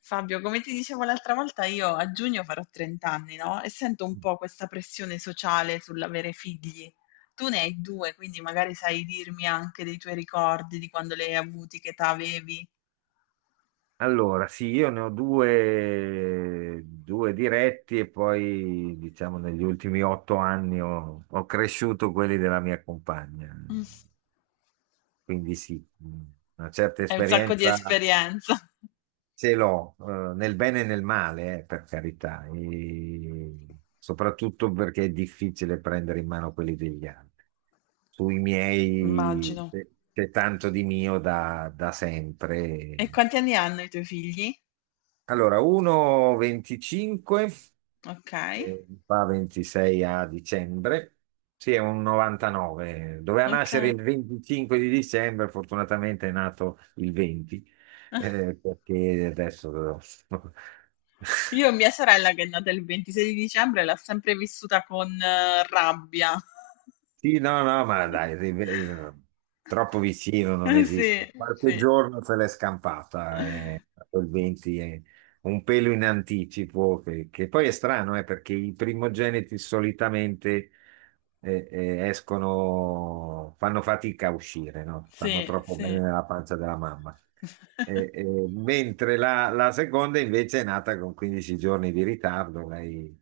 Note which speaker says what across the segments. Speaker 1: Fabio, come ti dicevo l'altra volta, io a giugno farò 30 anni, no? E sento un po' questa pressione sociale sull'avere figli. Tu ne hai due, quindi magari sai dirmi anche dei tuoi ricordi di quando li hai avuti, che età avevi.
Speaker 2: Allora, sì, io ne ho due, due diretti e poi, diciamo, negli ultimi 8 anni ho cresciuto quelli della mia compagna.
Speaker 1: Mm.
Speaker 2: Quindi sì, una certa
Speaker 1: Hai un sacco di
Speaker 2: esperienza
Speaker 1: esperienza.
Speaker 2: ce l'ho, nel bene e nel male, per carità, e soprattutto perché è difficile prendere in mano quelli degli altri. Sui miei
Speaker 1: Immagino.
Speaker 2: c'è tanto di mio da
Speaker 1: E
Speaker 2: sempre.
Speaker 1: quanti anni hanno i tuoi figli?
Speaker 2: Allora, 1,25
Speaker 1: Ok,
Speaker 2: fa 26 a dicembre. Sì, è un 99. Doveva
Speaker 1: ok.
Speaker 2: nascere il 25 di dicembre, fortunatamente è nato il 20, perché adesso
Speaker 1: Io mia sorella che è nata il 26 di dicembre l'ha sempre vissuta con rabbia.
Speaker 2: Sì, no, no, ma dai, troppo vicino non
Speaker 1: Sì,
Speaker 2: esiste. Qualche
Speaker 1: sì,
Speaker 2: giorno se l'è scampata, quel 20 è un pelo in anticipo, che poi è strano, perché i primogeniti solitamente escono, fanno fatica a uscire, no? Stanno
Speaker 1: sì,
Speaker 2: troppo
Speaker 1: sì.
Speaker 2: bene nella pancia della mamma. Mentre la seconda invece è nata con 15 giorni di ritardo. Lei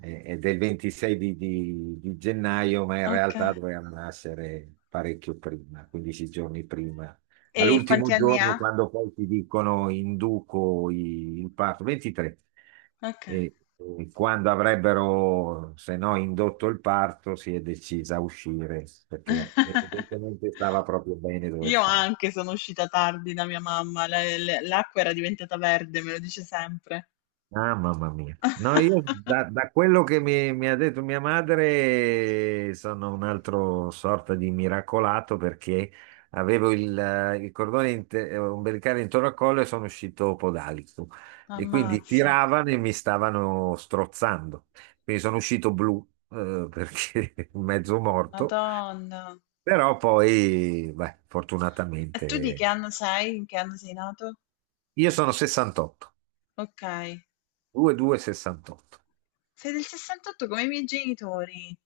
Speaker 2: è del 26 di gennaio, ma in
Speaker 1: Ok.
Speaker 2: realtà doveva nascere parecchio prima, 15 giorni prima.
Speaker 1: E quanti
Speaker 2: All'ultimo
Speaker 1: anni ha?
Speaker 2: giorno, quando poi ti dicono induco il parto, 23,
Speaker 1: Ok.
Speaker 2: e, e quando avrebbero, se no, indotto il parto, si è decisa a uscire perché evidentemente stava proprio bene dove
Speaker 1: Io
Speaker 2: stava.
Speaker 1: anche sono uscita tardi da mia mamma, l'acqua era diventata verde, me lo dice sempre.
Speaker 2: Ah, mamma mia. No, io da quello che mi ha detto mia madre, sono un altro sorta di miracolato perché avevo il cordone ombelicale intorno al collo e sono uscito podalico e quindi
Speaker 1: Ammazza.
Speaker 2: tiravano e mi stavano strozzando. Quindi sono uscito blu, perché mezzo morto,
Speaker 1: Madonna.
Speaker 2: però poi, beh,
Speaker 1: E tu di che
Speaker 2: fortunatamente
Speaker 1: anno sei? In che anno sei nato?
Speaker 2: io sono 68,
Speaker 1: Ok.
Speaker 2: 2268.
Speaker 1: Sei del 68 come i miei genitori.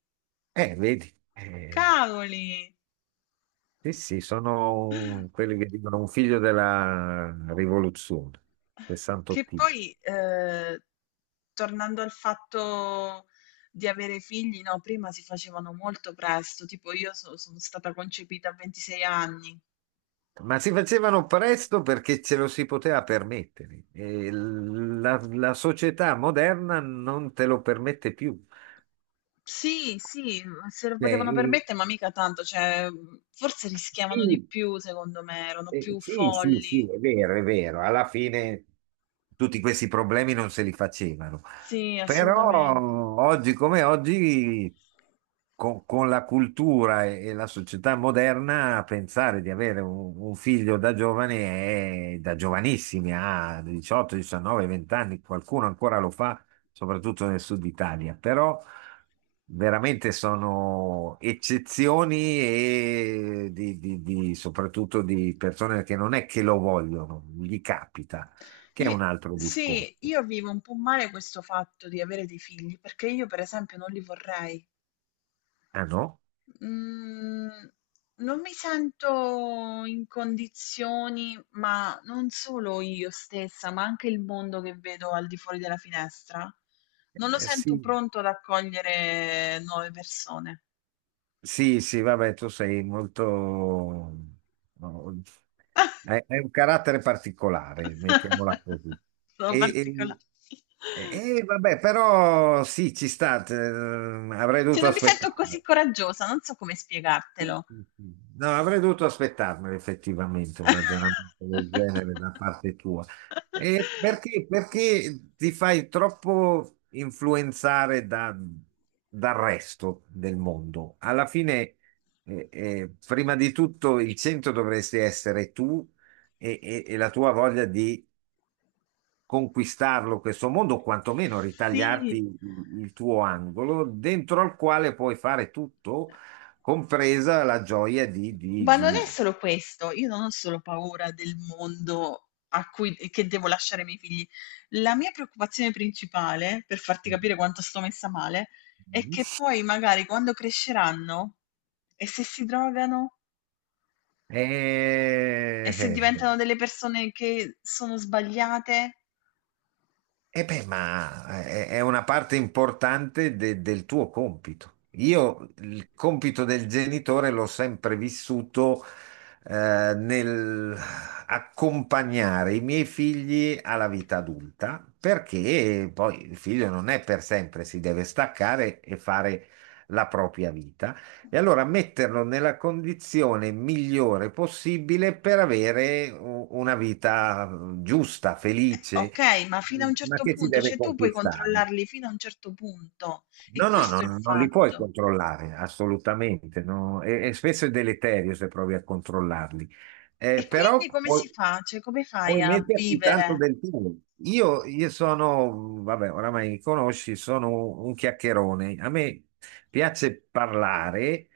Speaker 2: Vedi.
Speaker 1: Cavoli!
Speaker 2: Sì, sì, sono quelli che dicono un figlio della rivoluzione,
Speaker 1: Che
Speaker 2: 68.
Speaker 1: poi, tornando al fatto di avere figli, no, prima si facevano molto presto, tipo io so sono stata concepita a 26 anni.
Speaker 2: Ma si facevano presto perché ce lo si poteva permettere. E la società moderna non te lo permette più.
Speaker 1: Sì, sì, mhmm, se lo
Speaker 2: Cioè,
Speaker 1: potevano permettere, ma mica tanto, cioè, mhmm, forse rischiavano di
Speaker 2: sì.
Speaker 1: più secondo me, erano più
Speaker 2: Sì, sì, sì,
Speaker 1: folli.
Speaker 2: è vero, è vero. Alla fine tutti questi problemi non se li facevano.
Speaker 1: Sì, assolutamente.
Speaker 2: Però oggi come oggi, con la cultura e la società moderna, pensare di avere un figlio da giovane è da giovanissimi, a 18, 19, 20 anni, qualcuno ancora lo fa, soprattutto nel sud Italia. Però veramente sono eccezioni e soprattutto di persone che non è che lo vogliono, gli capita, che è
Speaker 1: I
Speaker 2: un altro
Speaker 1: sì,
Speaker 2: discorso.
Speaker 1: io vivo un po' male questo fatto di avere dei figli, perché io per esempio non li vorrei.
Speaker 2: Ah no?
Speaker 1: Mhmm, non mi sento in condizioni, ma non solo io stessa, ma anche il mondo che vedo al di fuori della finestra, non lo sento
Speaker 2: Sì,
Speaker 1: pronto ad accogliere nuove persone.
Speaker 2: sì, sì, vabbè, tu sei molto. No, hai un carattere particolare, mettiamola così.
Speaker 1: Sono particola.
Speaker 2: E, e vabbè, però sì, ci sta, avrei
Speaker 1: Cioè
Speaker 2: dovuto
Speaker 1: non mi sento
Speaker 2: aspettare.
Speaker 1: così coraggiosa, non so come
Speaker 2: Sì,
Speaker 1: spiegartelo.
Speaker 2: sì, sì. No, avrei dovuto aspettarmelo effettivamente un ragionamento del genere da parte tua. E perché ti fai troppo influenzare dal resto del mondo? Alla fine, prima di tutto, il centro dovresti essere tu e la tua voglia di conquistarlo questo mondo, o quantomeno ritagliarti
Speaker 1: Sì.
Speaker 2: il tuo angolo, dentro al quale puoi fare tutto, compresa la gioia di... di,
Speaker 1: Ma non è
Speaker 2: di...
Speaker 1: solo questo, io non ho solo paura del mondo a cui che devo lasciare i miei figli. La mia preoccupazione principale, per farti capire quanto sto messa male, è che poi magari quando cresceranno e se si drogano e
Speaker 2: Eh,
Speaker 1: se
Speaker 2: eh, eh.
Speaker 1: diventano delle persone che sono sbagliate,
Speaker 2: E beh, ma è una parte importante del tuo compito. Io il compito del genitore l'ho sempre vissuto nel accompagnare i miei figli alla vita adulta, perché poi il figlio non è per sempre, si deve staccare e fare la propria vita. E allora metterlo nella condizione migliore possibile per avere una vita giusta, felice,
Speaker 1: ok, ma fino a un
Speaker 2: ma
Speaker 1: certo
Speaker 2: che si
Speaker 1: punto,
Speaker 2: deve
Speaker 1: cioè tu puoi
Speaker 2: conquistare?
Speaker 1: controllarli fino a un certo punto e
Speaker 2: No, no, no,
Speaker 1: questo è il
Speaker 2: non li puoi
Speaker 1: fatto.
Speaker 2: controllare, assolutamente, no. E spesso è deleterio se provi a controllarli.
Speaker 1: E
Speaker 2: Però
Speaker 1: quindi come
Speaker 2: puoi,
Speaker 1: si fa? Cioè come fai
Speaker 2: puoi
Speaker 1: a
Speaker 2: metterci tanto
Speaker 1: vivere?
Speaker 2: del tuo. Io sono, vabbè, oramai mi conosci, sono un chiacchierone. A me piace parlare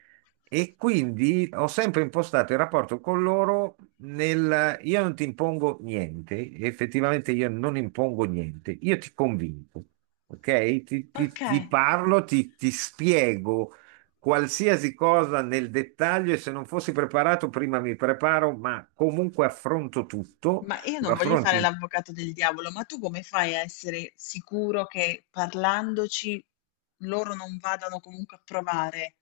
Speaker 2: e quindi ho sempre impostato il rapporto con loro nel io non ti impongo niente, effettivamente io non impongo niente, io ti convinco. Ok? Ti,
Speaker 1: Ok.
Speaker 2: ti- ti parlo, ti spiego qualsiasi cosa nel dettaglio, e se non fossi preparato prima mi preparo, ma comunque affronto tutto,
Speaker 1: Ma io
Speaker 2: lo
Speaker 1: non voglio
Speaker 2: affronto.
Speaker 1: fare l'avvocato del diavolo, ma tu come fai a essere sicuro che parlandoci loro non vadano comunque a provare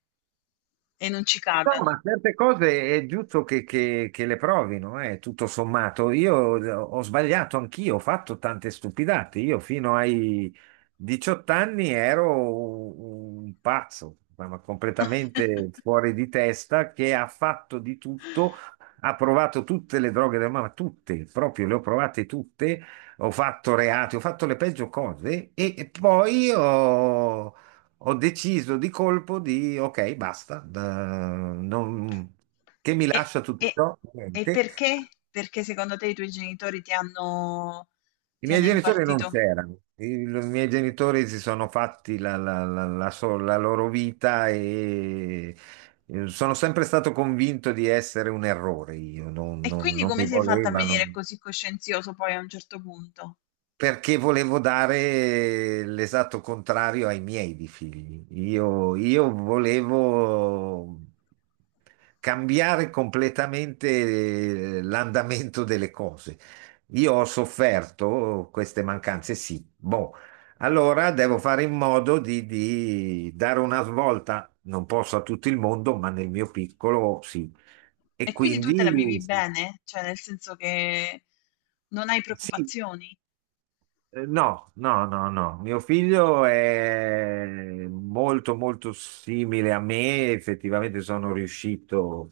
Speaker 1: e non ci
Speaker 2: No, ma
Speaker 1: cadano?
Speaker 2: certe cose è giusto che le provino, tutto sommato. Io ho sbagliato anch'io, ho fatto tante stupidate. Io fino ai 18 anni ero un pazzo, ma completamente fuori di testa, che ha fatto di tutto, ha provato tutte le droghe del mamma, tutte, proprio le ho provate tutte, ho fatto reati, ho fatto le peggio cose e poi ho deciso di colpo di ok, basta, che mi
Speaker 1: E,
Speaker 2: lascia tutto
Speaker 1: e-
Speaker 2: ciò? Niente.
Speaker 1: perché? Perché secondo te i tuoi genitori
Speaker 2: I
Speaker 1: ti
Speaker 2: miei
Speaker 1: hanno
Speaker 2: genitori non
Speaker 1: impartito?
Speaker 2: c'erano, i miei genitori si sono fatti la loro vita, e sono sempre stato convinto di essere un errore. Io non,
Speaker 1: E
Speaker 2: non-
Speaker 1: quindi
Speaker 2: non mi
Speaker 1: come sei fatta a venire
Speaker 2: volevano.
Speaker 1: così coscienzioso poi a un certo punto?
Speaker 2: Perché volevo dare l'esatto contrario ai miei di figli. Io volevo cambiare completamente l'andamento delle cose. Io ho sofferto queste mancanze, sì. Boh, allora devo fare in modo di dare una svolta, non posso a tutto il mondo, ma nel mio piccolo sì. E
Speaker 1: E quindi tu te la vivi
Speaker 2: quindi sì,
Speaker 1: bene? Cioè nel senso che non hai
Speaker 2: sì.
Speaker 1: preoccupazioni?
Speaker 2: No, no, no, no. Mio figlio è molto, molto simile a me. Effettivamente sono riuscito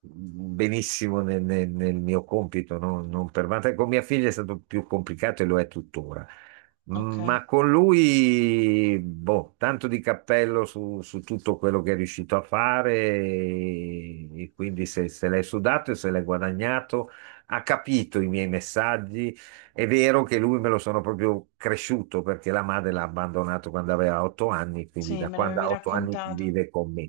Speaker 2: benissimo nel mio compito, no? Non per vanta- Con mia figlia è stato più complicato e lo è tuttora.
Speaker 1: Ok.
Speaker 2: Ma con lui, boh, tanto di cappello su tutto quello che è riuscito a fare, e quindi se l'è sudato e se l'è guadagnato, ha capito i miei messaggi. È vero che lui me lo sono proprio cresciuto perché la madre l'ha abbandonato quando aveva 8 anni, quindi
Speaker 1: Sì,
Speaker 2: da
Speaker 1: me
Speaker 2: quando
Speaker 1: l'avevi
Speaker 2: ha 8 anni
Speaker 1: raccontato.
Speaker 2: vive con me,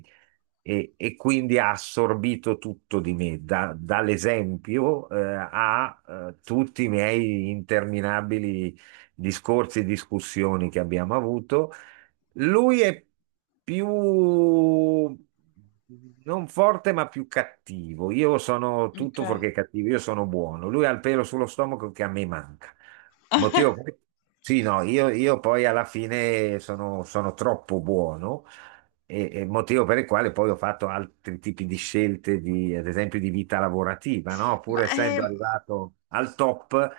Speaker 2: e quindi ha assorbito tutto di me, dall'esempio, a tutti i miei interminabili discorsi e discussioni che abbiamo avuto. Lui è più non forte, ma più cattivo. Io sono tutto
Speaker 1: Okay.
Speaker 2: fuorché cattivo, io sono buono. Lui ha il pelo sullo stomaco che a me manca. Motivo per- Sì, no, io poi alla fine sono troppo buono, e motivo per il quale poi ho fatto altri tipi di scelte, di, ad esempio di vita lavorativa, no?
Speaker 1: Ma,
Speaker 2: Pur essendo
Speaker 1: ehm,
Speaker 2: arrivato al top,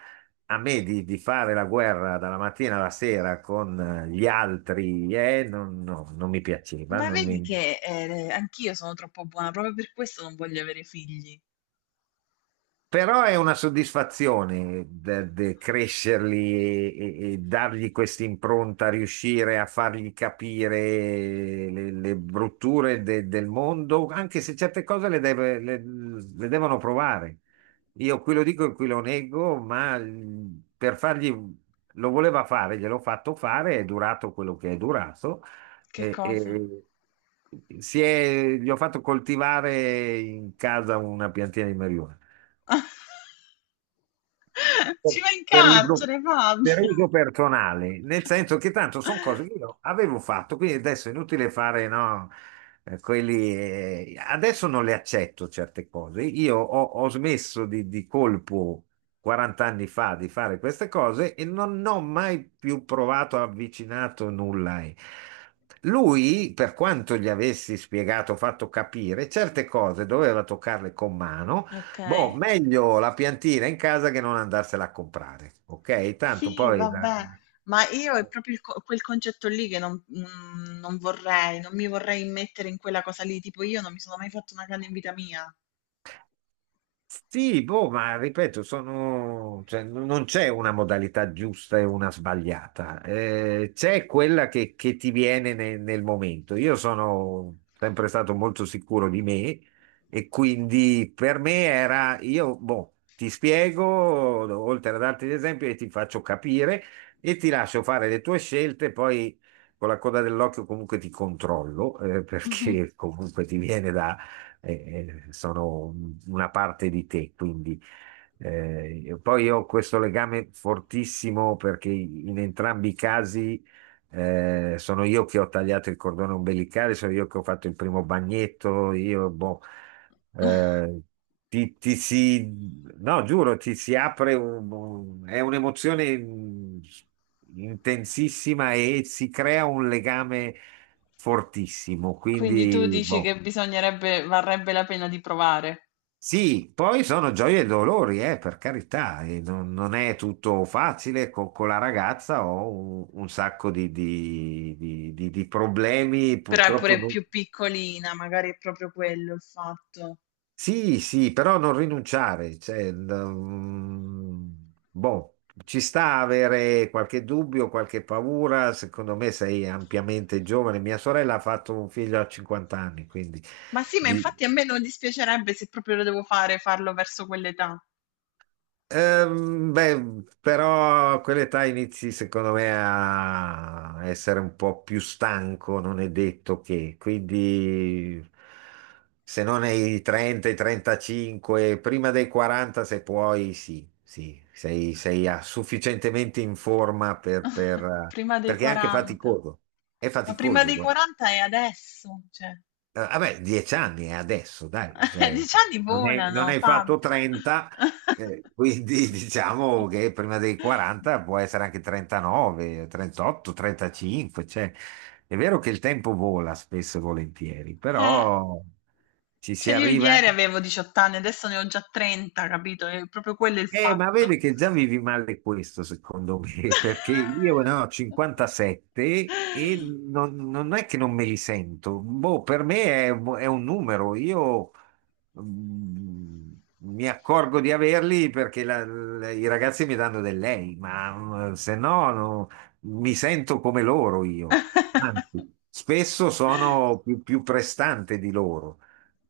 Speaker 2: a me di fare la guerra dalla mattina alla sera con gli altri, non, no, non mi piaceva,
Speaker 1: ma
Speaker 2: non mi.
Speaker 1: vedi che, anch'io sono troppo buona, proprio per questo non voglio avere figli.
Speaker 2: Però è una soddisfazione crescerli e dargli questa impronta, riuscire a fargli capire le brutture del mondo, anche se certe cose le devono provare. Io qui lo dico e qui lo nego, ma per fargli, lo voleva fare, gliel'ho fatto fare, è durato quello che è durato.
Speaker 1: Che
Speaker 2: E,
Speaker 1: cosa?
Speaker 2: e- Gli ho fatto coltivare in casa una piantina di marijuana
Speaker 1: Ci
Speaker 2: per
Speaker 1: vai in
Speaker 2: per uso,
Speaker 1: carcere, Fabio!
Speaker 2: per uso personale, nel senso che tanto sono cose che io avevo fatto, quindi adesso è inutile fare, no, quelli, adesso non le accetto certe cose. Io ho smesso di colpo 40 anni fa di fare queste cose e non ho mai più provato, avvicinato nulla. E lui, per quanto gli avessi spiegato, fatto capire, certe cose doveva toccarle con mano. Boh,
Speaker 1: Okay.
Speaker 2: meglio la piantina in casa che non andarsela a comprare, ok? Tanto
Speaker 1: Sì,
Speaker 2: poi
Speaker 1: vabbè, ma io è proprio il quel concetto lì che non, mm, non vorrei, non mi vorrei immettere in quella cosa lì, tipo io non mi sono mai fatto una canna in vita mia.
Speaker 2: sì, boh, ma ripeto, sono, cioè, non c'è una modalità giusta e una sbagliata. C'è quella che ti viene nel momento. Io sono sempre stato molto sicuro di me, e quindi per me era, io, boh, ti spiego, oltre ad altri esempi, e ti faccio capire e ti lascio fare le tue scelte, poi con la coda dell'occhio comunque ti controllo,
Speaker 1: Mhm.
Speaker 2: perché comunque ti viene sono una parte di te, quindi poi io ho questo legame fortissimo perché in entrambi i casi sono io che ho tagliato il cordone ombelicale, sono io che ho fatto il primo bagnetto, io boh, eh, ti si, no, giuro, ti si apre è un'emozione intensissima e si crea un legame fortissimo,
Speaker 1: Quindi tu
Speaker 2: quindi
Speaker 1: dici che
Speaker 2: boh.
Speaker 1: bisognerebbe, varrebbe la pena di provare.
Speaker 2: Sì, poi sono gioie e dolori, per carità, e non è tutto facile con la ragazza, ho un sacco di problemi,
Speaker 1: Però è
Speaker 2: purtroppo
Speaker 1: pure più piccolina, magari è proprio quello il fatto.
Speaker 2: sì, sì, però non rinunciare, cioè, boh, ci sta avere qualche dubbio, qualche paura, secondo me sei ampiamente giovane, mia sorella ha fatto un figlio a 50 anni, quindi...
Speaker 1: Ma sì, ma
Speaker 2: di-
Speaker 1: infatti a me non dispiacerebbe se proprio lo devo fare, farlo verso quell'età.
Speaker 2: Beh, però a quell'età inizi secondo me a essere un po' più stanco, non è detto che, quindi se non ai 30, ai 35, prima dei 40 se puoi, sì, sì, sei sufficientemente in forma
Speaker 1: Prima dei
Speaker 2: perché è anche
Speaker 1: 40.
Speaker 2: faticoso, è
Speaker 1: Ma prima
Speaker 2: faticoso,
Speaker 1: dei
Speaker 2: guarda.
Speaker 1: 40 è adesso, cioè.
Speaker 2: Vabbè, 10 anni è adesso, dai,
Speaker 1: Gli
Speaker 2: cioè,
Speaker 1: anni
Speaker 2: non hai, non
Speaker 1: volano,
Speaker 2: hai fatto
Speaker 1: Fabio.
Speaker 2: 30, quindi diciamo che prima dei 40 può essere anche 39, 38, 35, cioè, è vero che il tempo vola spesso e volentieri,
Speaker 1: Eh,
Speaker 2: però ci si
Speaker 1: cioè io
Speaker 2: arriva.
Speaker 1: ieri avevo 18 anni, adesso ne ho già 30, capito? È proprio quello il
Speaker 2: Ma
Speaker 1: fatto.
Speaker 2: vedi che già vivi male questo, secondo me, perché io ne ho 57 e non è che non me li sento. Boh, per me è un numero. Io mm, mi accorgo di averli perché i ragazzi mi danno del lei, ma se no, no, mi sento come loro io. Anzi, spesso sono più prestante di loro.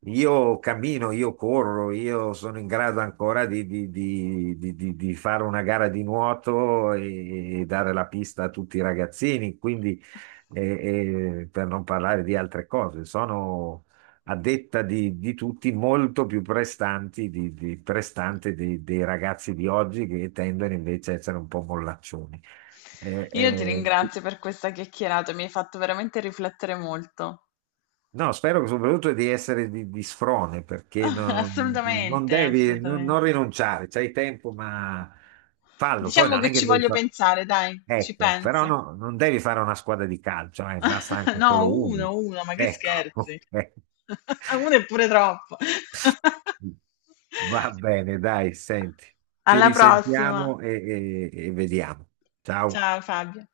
Speaker 2: Io cammino, io corro, io sono in grado ancora di fare una gara di nuoto e dare la pista a tutti i ragazzini, quindi per non parlare di altre cose, sono a detta di tutti molto più prestanti prestante dei ragazzi di oggi che tendono invece a essere un po' mollaccioni. Eh,
Speaker 1: Io ti
Speaker 2: eh,
Speaker 1: ringrazio per questa chiacchierata, mi hai fatto veramente riflettere molto.
Speaker 2: No, spero soprattutto di essere di sfrone perché non
Speaker 1: Assolutamente,
Speaker 2: devi, non,
Speaker 1: assolutamente.
Speaker 2: non rinunciare, c'hai tempo, ma fallo. Poi
Speaker 1: Diciamo
Speaker 2: non
Speaker 1: che
Speaker 2: è che
Speaker 1: ci
Speaker 2: devi
Speaker 1: voglio
Speaker 2: fare.
Speaker 1: pensare, dai, ci
Speaker 2: Ecco, però
Speaker 1: penso.
Speaker 2: no, non devi fare una squadra di calcio, basta anche
Speaker 1: No,
Speaker 2: solo uno.
Speaker 1: uno, uno, ma che
Speaker 2: Ecco,
Speaker 1: scherzi.
Speaker 2: ok.
Speaker 1: Uno è pure troppo.
Speaker 2: Va bene, dai, senti, ci
Speaker 1: Alla prossima.
Speaker 2: risentiamo e vediamo. Ciao.
Speaker 1: Ciao Fabio.